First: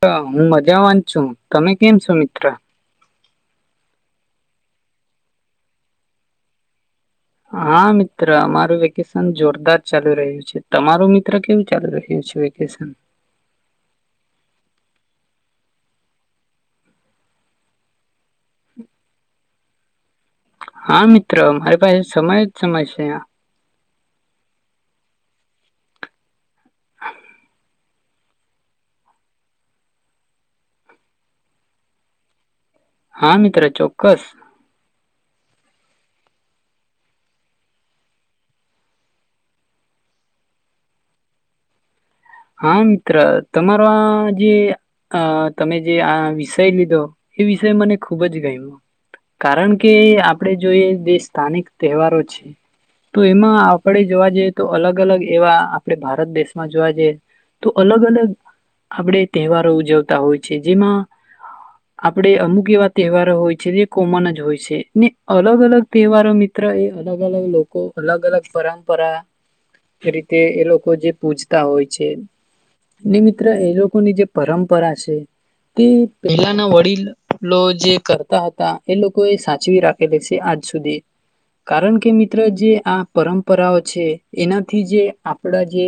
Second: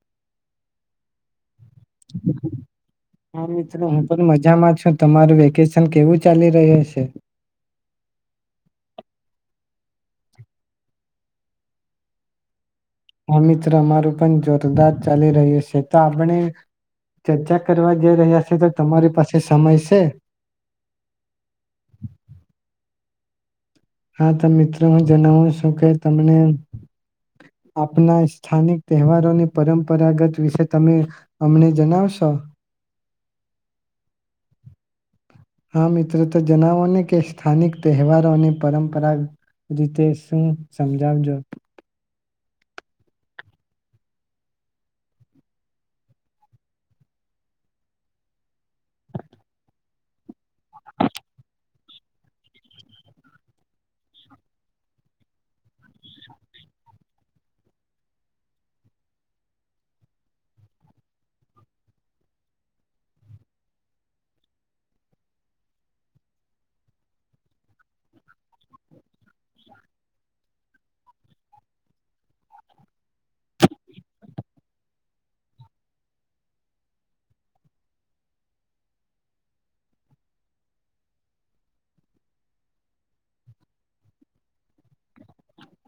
હ હું મજામાં જ છુ. તમે કેમ છો મિત્ર? હા મિત્રો હું પણ મજામાં છું તમારું વેકેશન કેવું ચાલી રહ્યું છે? હા મિત્ર અમારું વેકેશન જોરદાર ચાલુ રહ્યું છે તમારું મિત્ર કેવું ચાલુ રહ્યું છે વેકેશન? આ મિત્ર અમારું પણ જોરદાર ચાલી રહ્યું છે તો આપણે ચર્ચા કરવા જઈ રહ્યા. તો તમારી પાસે સ સમય છે? હા મિત્રો મારી પાસે સમય જ સમય છે. હા તો મિત્રો હું જણાવું છું કે તમને આપના સ્થાનિક તહેવારોની પરંપરાગત વિશે તમે અમને જણાવશો. હા મિત્ર ચોક્કસ. હા મિત્રો તો જાણવો ને કે સ્થાનિક તહેવારોની પરંપરા રીતે શું સમજાવજો? હા મિત્ર તમારો આ જે તમે જે આ વિષય લીધો, એ વિષય મને ખુબ જ ગમ્યો, કારણ કે આપણે જોઈએ જે સ્થાનિક તહેવારો છે, તો એમાં આપણે જોવા જઈએ તો અલગ અલગ એવા આપણે ભારત દેશમાં જોવા જઈએ. તો અલગ અલગ આપણે તહેવારો ઉજવતા હોય છે જેમાં, આપણેે અમુક એવા તહેવારો હોય છે જે કોમન જ હોય છે ને અલગ અલગ તહેવારો મિત્ર એ અલગ અલગ લોકો અલગ અલગ પરંપરા, રીતે એ લોકો જે પૂજતા હોય. છે, ને મિત્ર એ લોકોની જે પરંપરા છે, તે પહેલાના વડીલો જે કરતા હતા એ લોકો એ સાચવી રાખેલા છે આજ સુધી, કારણ કે મિત્ર જે આ પરંપરાઓ છે એનાથી જે આપડા જે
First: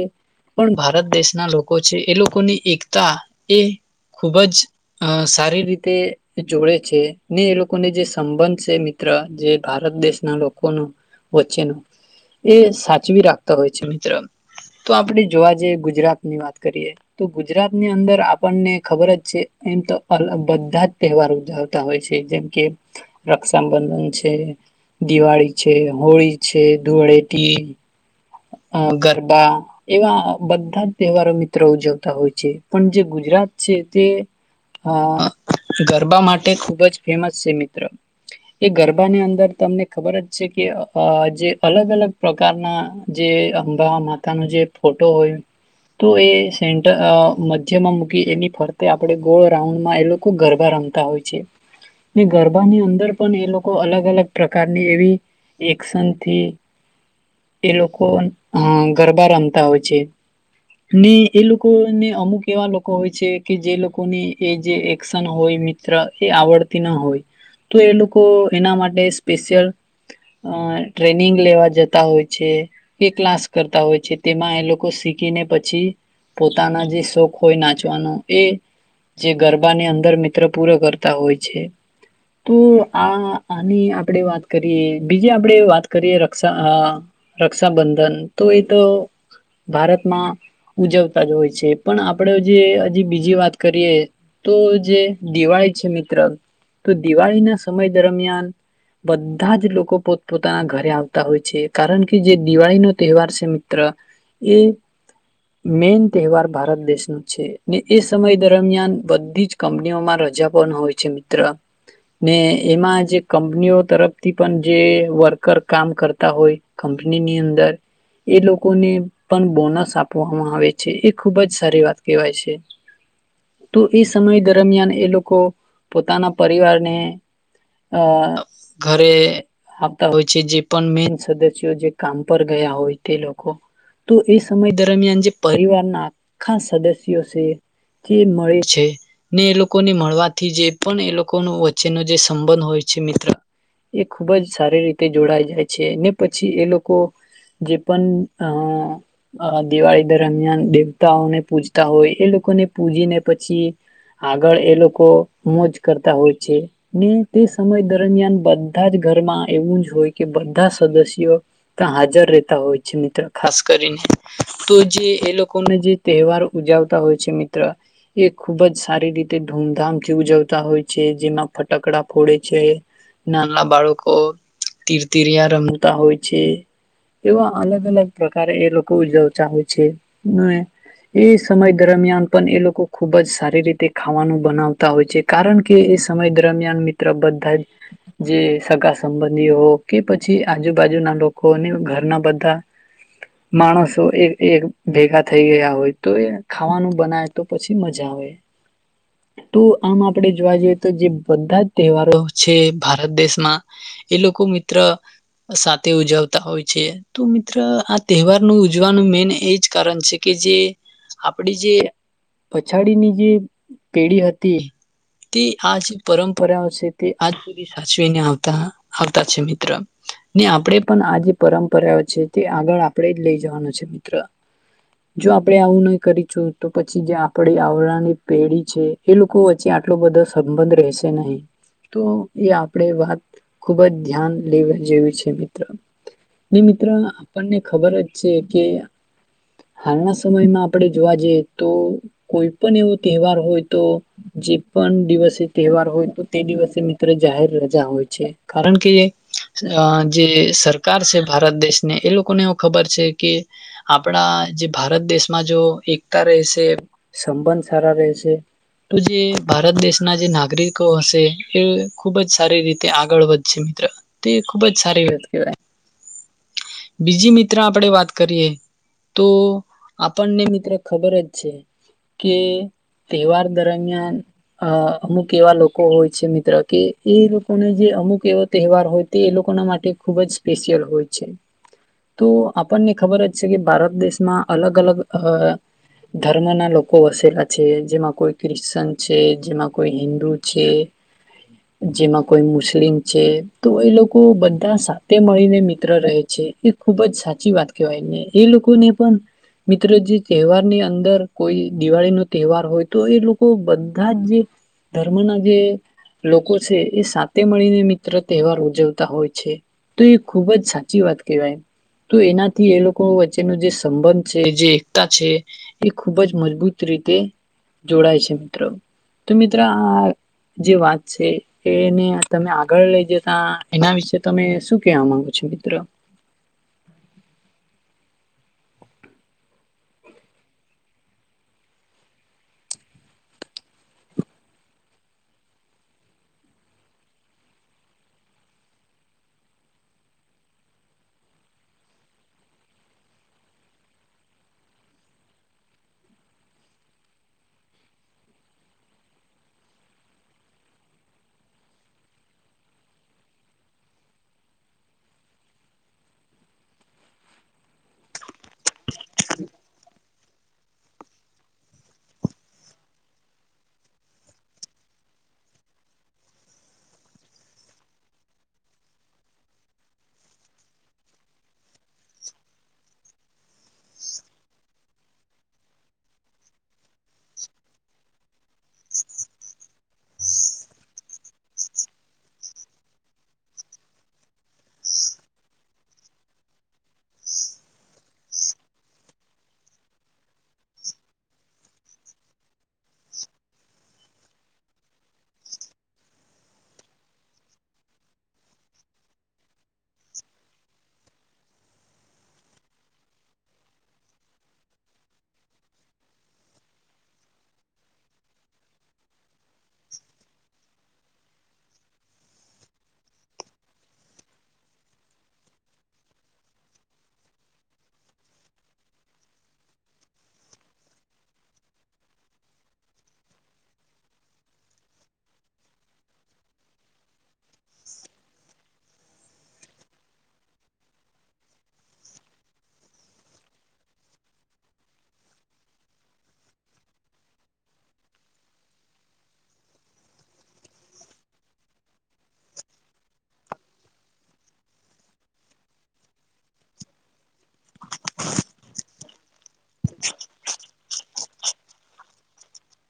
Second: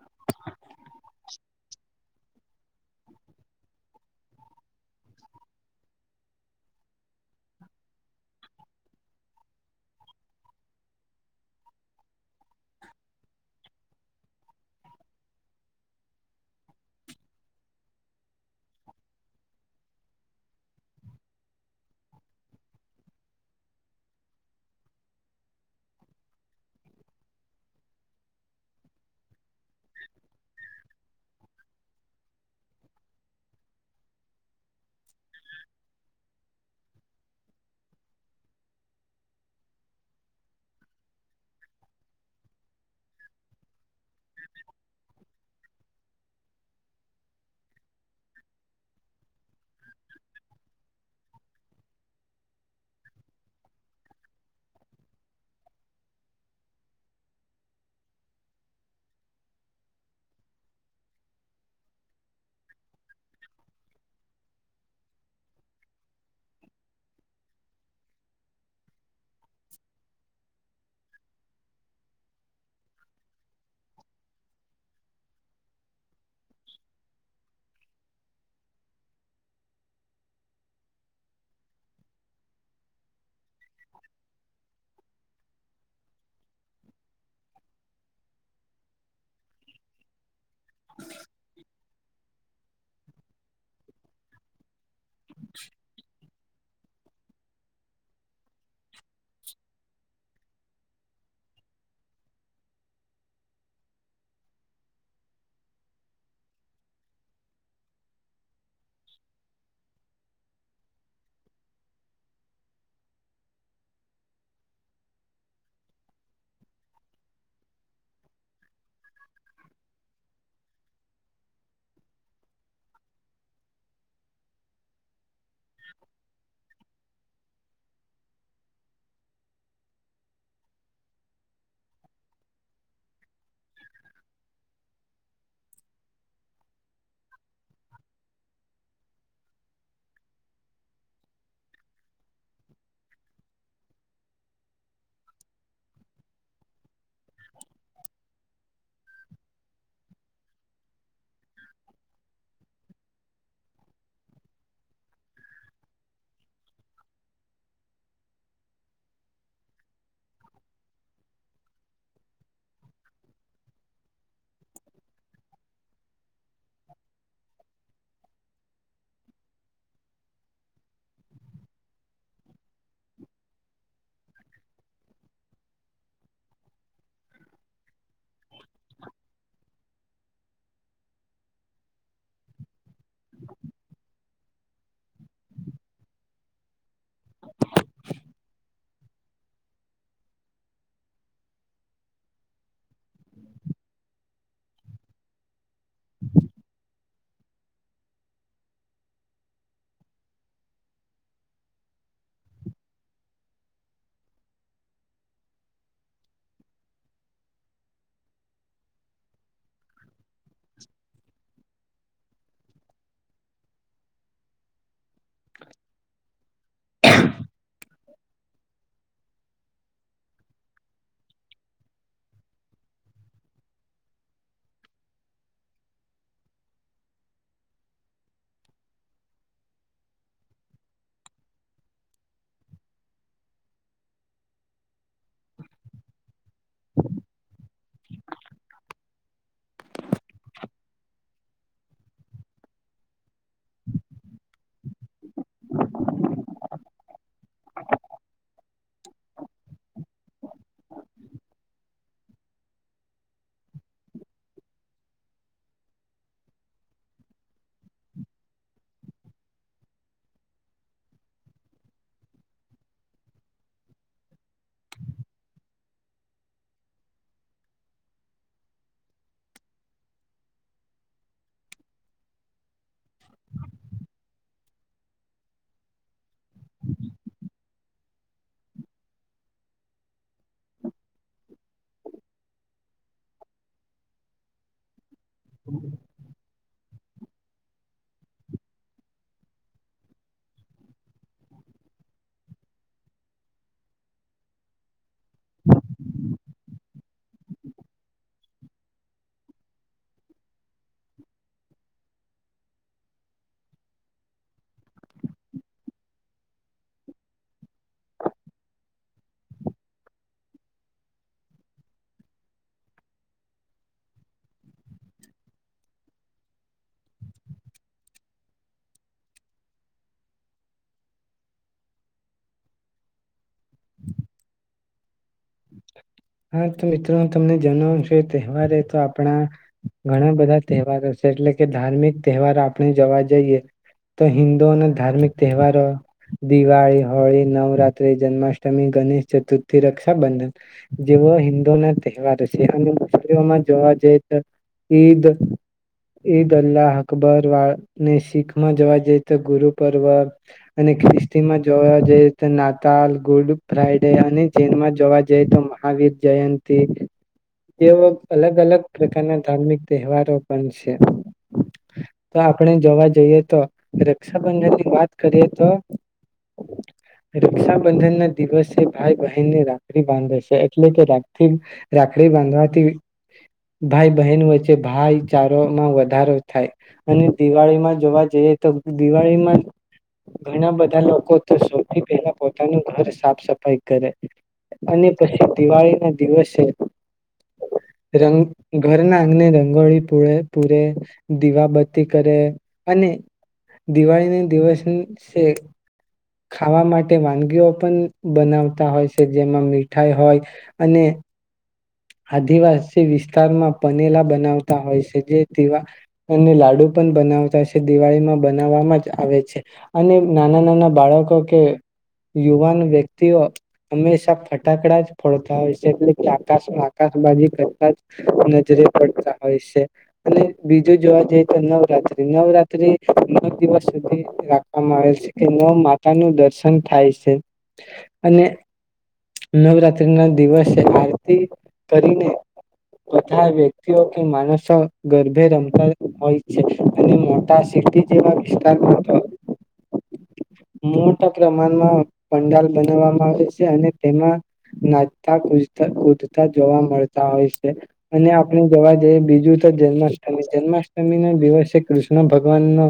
ભારત દેશના લોકો છે એ લોકો લોકોની એકતા એ ખૂબ જ સારી રીતે જોડે છે ને એ લોકોને જે સંબંધ છે મિત્ર, જે ભારત દેશના લોકોનો વચ્ચેનો, એ સાચવી રાખતા હોય છે મિત્ર, તો આપણે જોવા જઈએ ગુજરાત ની વાત કરીએ તો ગુજરાતની અંદર આપણને ખબર જ છે એમ તો અ બધા જ તહેવાર ઉજવતા હોય છે જેમ કે, રક્ષાબંધન છે, દિવાળી છે, હોળી છે, ધૂળેટી. હા ગરબા. એવા બધા જ તહેવારો મિત્રો ઉજવતા હોય. છે પણ જે ગુજરાત છે તે અ ગરબા માટે ખુબ જ ફેમસ છે મિત્ર, એ ગરબાની અંદર તમને ખબર જ છે કે જે અલગ અલગ પ્રકારના જે અંબા માતા નો જે ફોટો હોય તો એ સેર મધ્યમાં મૂકી એની ફરતે આપણે ગોળ રાઉન્ડમાં એ લોકો ગરબા રમતા હોય છે, ગરબાની અંદર પણ એ લોકો અલગ અલગ પ્રકારની એવી એશનથી એ લોકો ગરબા રમતા હોય છે, ને એ લોકોને અમુક એવા લોકો હોય છે કે જે લોકોને એ જે એક્શન હોય મિત્ર એ આવડતી ના હોય, તો એ લોકો એના માટે સ્પેશિયલ ટ્રેનિંગ લેવા જતા હોય. છે. એ ક્લાસ કરતા હોય છે, તેમાં એ લોકો શીખીને પછી પોતાના જે શોખ હોય નાચવાનો, એ જે ગરબાને અંદર મિત્ર પૂરો કરતા હોય છે. તો આ આની આપણે વાત કરીએ, બીજી આપણેે વાત કરીએ રક્ષા અહ રક્ષાબંધન તો એ તો ભારતમાં ઉજવતા જ હોય છે, પણ આપણો જે હજી બીજી વાત કરીએ તો જે દિવાળી છે મિત્ર તો દિવાળી ના સમય દરમિયાન બધા જ લોકો પોત પોતાના ઘરે આવતા હોય છે. કારણ કે જે દિવાળીનો તહેવાર છે મિત્ર, એ મેઈન તહેવાર ભારત દેશ નો છે, ને એ સમય દરમિયાન બધી જ કંપનીઓમાં રજા પણ હોય છે મિત્ર. ને એમાં જે કંપનીઓ તરફથી પણ જે વર્કર કામ કરતા હોય કંપનીની અંદર, એ લોકોને પણ બોનસ આપવામાં આવે છે, એ ખુબ જ સારી વાત કહેવાય છે. તો એ સમય દરમિયાન એ લોકો પોતાના પરિવારને અહ ઘરે આપતા હોય છે, જે પણ મેન સદસ સ્ય જે કામ પર ગયા હોય તે લોક કો, તો એ સમય દરમિયાન જે પરિવારના આખા સદસ્યો છે, જે મળે છે, ને એ લોકોને મળવાથી જે પણ એ લોકોનું વચ્ચેનો જે સંબંધ હોય છે મિત્ર, એ ખૂબ જ સારી રીતે જોડાય જાય છે ને પછી એ લોકો જે પણ અહ-અહ દિવાળી દરમિયાન દેવતાઓને પૂજતા હોય, એ લોકોને પૂજીને પછી આગળ એ લોકો મોજ કરતા હોય છે, ને તે સમય દરમિયાન બધા જ ઘરમાં એવું જ હોય કે બધા સદસ્ય યો તા હાજર રહેતા હોય છે મિત્ર ખાસ કરીને, તો જે એ લોકોને જે તહેવાર ઉજવતા હોય છે મિત્ર, એ ખુબ જ સારી રીતે ધૂમધામથી ઉજવતા હોય છે, જેમાં ફટાકડા ફોડે છે, નાના બાળકો તીરતીરીયા રમ તા હોય છે, એવા અલગ-અલગ પ્રકારે એ લોકો ઉજવતા હોય છે, અને એ સમય દરમિયાન પણ એ લોકો ખુબ જ સારી રીતે ખાવાનું બનાવતા હોય છે, કારણ કે એ સમય દરમિયાન મિત્ર બધા જ જે સગા સંબંધીઓ કે પછી આજુબાજુના લોકો અને ઘરના બધા માણસો એ એક ભેગા થઈ ગયા હોય, તો એ ખાવાનું બનાયે તો પછી મજા આવે, તો આમ આપણે જોવા જઈએ તો જે બધા જ તહેવારો છે ભારત દેશમાં એ લોકો મિત્ર સાથે ઉજવતા હોય છે. તો મિત્ર આ તહેવાર નું ઉજવાનું મેન એજ કારણ છે કે જે આપણી જે પછાડીની જે પેઢી હતી તે આ જ પરંપ પર્યા છે તે આજ સુધી સાચવીને આવતા આવતા છે મિત્ર. મીત્ર. ને આપણે પણ આ જે પરંપરાઓ છે તે આગળ આપણેે જ લઈ જવાનું છે મિત્ર, જો આપણેે આવું નહી કરીશું તો પછી જે આપડી આવનાની પેઢી છે એ લોકો વચ્ચે આટલો બધો સંબંધ રહેશે નહીં, તો એ આપણે વાત ખુબ જ ધ્યાન લેવા જેવી છે. મિત્ર આપણને ખબર જ છે કે હાલના સમયમાં આપણે જોવા જઈએ તો કોઈ પણ એવો તહેવાર હોય તો જે પણ દિવસે તહેવાર હોય તો તે દિવસે મિત્ર જાહેર રજા હોય છે, કારણ કે જે સરકાર છે ભારત દેશને એ લોકોને એવ ખબર છે કે આપણા જે ભારત દેશમાં જો એકતા રહેશે સંબંધ સારા રહેશે તો જે ભારત દેશના જે નાગરિકો હશે એ ખૂબ જ સારી રીતે આગળ વધશે મિત્ર તે ખૂબ જ સારી વાત કહેવાય, બીજી મિત્ર આપડણે વાત કરીએ તો આપણને મિત્ર ખબર જ છે, કે તહેવાર દરમિયાન અ અમુક એવા લોકો હોય છે મિત્ર કે એ લોકોને જે અમુક એવો તહેવાર હોય તે એ લોકો માટે ખૂબ જ સ્પેશિયલ હોય છે, તો આપણને ખબર જ છે કે ભારત દેશમાં અલગ અલગ અ ધર્મ ના લોકો લોકો વસેલા છે જેમાં કોઈ ક્રિશ્ચન છે, જેમાં કોઈ હિન્દુ છે, જેમાં કોઈ મુસ્લિમ છે, તો એ લોકો લોકો બધા સાથે મળીને મિત્ર રહે છે એ ખૂબ જ સાચી વાત કહેવાયને, એ લોકોને પણ મિત્ર જે તહેવાર ની અંદર કોઈ દિવાળી નો તહેવાર હોય તો એ લોકો બધા જ જે ધર્મ ના જે લોકો છે, એ સાથે મળીને મિત્ર તહેવાર ઉજવતા હોય છે, તો એ ખૂબ જ સાચી વાત કહેવાય, તો એનાથી એ લોકો વચ્ચેનો જે સંબંધ છે જે એકતા છે, એ ખૂબ જ મજબૂત રીતે જોડાય છે મિત્રો, તો મિત્રો આ જે વાત છે એને તમે આગળ લઈ જતા એના વિશે તમે શું કેવા માંગો છો? હા તો મિત્રો તમને જણાવનું છું. તહેવાર તો આપણા, ઘણા બધા તહેવારો છે એટલે કે ધાર્મિક તહેવારો આપણે જોવા જઈએ, તો હિન્દુઓના ધાર્મિક તહેવારો દિવાળી હોળી નવરાત્રી જન્માષ્ટમી ગણેશ ચતુર્થી રક્ષાબંધન. જેવો હિન્દુ ના તહેવાર છે અને મુસ્લમમાં જોવા જઈ તો ઈદ ઈદ અલ્લાહ અકબર વાળને શીખ માં જોવા જઈ તો ગુરુ પર્વ અને ખ્રિસ્તીમાં જોવા જઈ તો નાતાલ ગુડ ફ્રાઈડે અને જૈનમાં જોવા જ તો મહાવીર જયંતિ, તેવ અલગ અલગ પ્રકારના ધાર્મિક તહેવારો પણ છે, તો આપણે જોવા જઈએ તો રક્ષાબંધનની વાત કરીએ તો રક્ષાબંધન ના દિવસે ભાઈ બહેનને રા બાંધે છે એટલે કે રા રાખડી બાંધવાથી ભાઈ બહેન વચ્ચે ભાઈચારોમાં વધારો થાય, અને દિવાળીમાં જોવા જઈએ તો દિવાળીમાં ઘણા બધા લોકો તો સોથી પહેલા પોતાનું ઘર સાફ સફાઈ કરે. અને પછી દિવાળી ના દિવસે, રંગ ઘરના આંગને રંગોળી પૂ પૂરે દીવાબત્તી કરે અને દિવાળી ના દિવસ ખાવા માટે વાનગીઓ પણ બનાવતા હોય છે જેમાં મીઠાઈ હોય, અને આદિવાસી વિસ્તારમાં પનેલા બનાવતા હોય છે જે દીવા, અને લાડુ પણ બનાવતા છે દિવાળીમાં બનાવામાં જ આવે છે, અને નાના નાના બાળકો કે યુવાન વ્યક્તિઓ હંમેશા ફટાકડા જ ફોડતા હોય છે એટલે આકાશ બાજી પ્રતા જ નજરે પડતા હોય છે, અને બીજું જોવા જઈએ તો નવરાત્ર્રી નવરાત્ર્રી, નવ દિવસ સુધી રાખવામાં આવેલ છે કે નવ માતા નું દર્શન થાય છે, અને નવરાત્ર્રી ના દિવસે આ કરીને, બધા વ્યક્તિઓ કે માણસો ગર્ભે રમતા હોય છે અને મોટા સિટી જેવા વિસ્તારમાં, મોટા પ્રમાણમાં પંડાલ બનાવવામાં આવે છે અને તેમાં, નાચતા ક તા જોવા મળતા હોય. અને આપણે જવા જે બીજું છે જન્માષ્ટમી જન્માષ્ટમીના દિવસે કૃષ્ણ ભગવાનનો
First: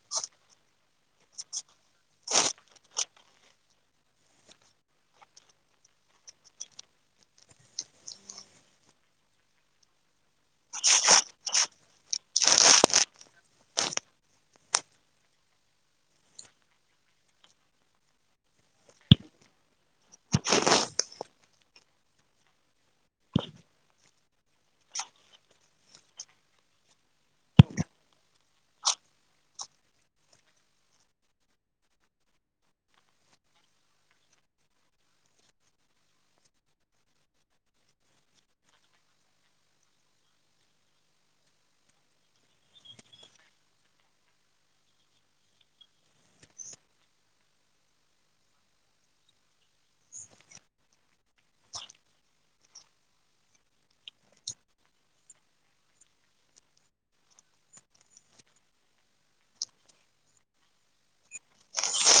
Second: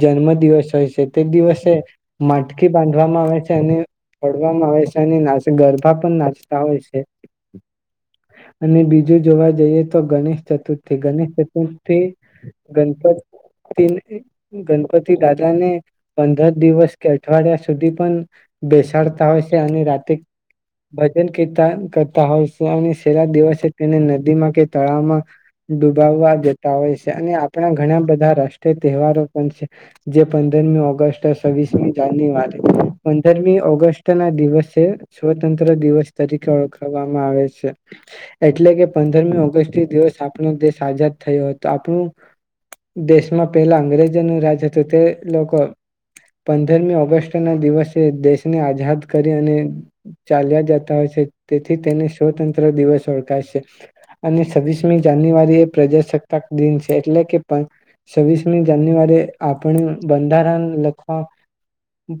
જન્મ દિવસ હોય છે, તે દિવસે માટકી બાંધવામાં આવે છે અને ફડવામાં આવે છે અને ગરભા પણ નાચતા હોય છે. અને બીજું જોવા જઈએ તો ગણેશ ચતુર્થી ગણેશ ચતુર્થી, ગણપતિ ગણપતિ દાદાને પંદર દિવસ કે અઠવાડિયા સુધી પણ બેસાડતા હોય છે અને રાતે ભજનતા કરતા હોય છે. દસે તેને નદીમાં કે તળાવમાં, ડૂબાવવા જતા હોય છે અને આપણા ઘણા બધા રાષ્ટ્રીય તહેવારો પણ છે, જે પંદરમી ઓગસ્ટ છવવીસમી જાન્યુઆરી પંદરમી ઓગસ્ટ ના દિવસે સ્વતંત્ર દિવસ તરીકે ઓળખવામાં આવે છે. એટલે કે પંદરમી ઓગસ્ટ દિવસ આપણો દેશ આઝાદ થયો હતો આપણું દેશમાં પહેલા અંગ્રેજો ન રાજ હતોું તે લોકો પંદરમી ઓગસ્ટ ના દિવસે દેશને આઝાદ કરી અને ચાલ્યા જતા હોય છે તેથી તેને સ્વતંત્ર દિવસ ઓળખાય છે, અને છવ્વીસમી જાન્યુઆરી એ પ્રજાસત્તાક દિન છે એટલે કે છવ્વીસમી જાન્યુઆરી આપણે બંધારણ લખવા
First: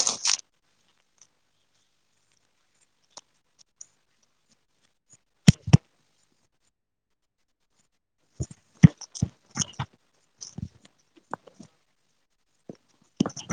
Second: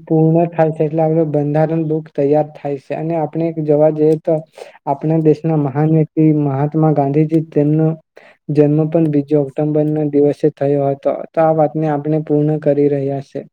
પૂર્ણ થાય છે, એટલે આપણ બંધારણ બુક તૈયાર થાય છે અને આપણે જોવા જઈએ તો. આપણા દેશના મહાન વ્યક્તિ મહાત્મા ગાંધીજી તેમનો જન્મ, પણ બીજો ઓક્ટોમ્બરના દિવસે થયો હતો તો આ વાતને આપણે પૂર્ણ કરી રહ્યા છે.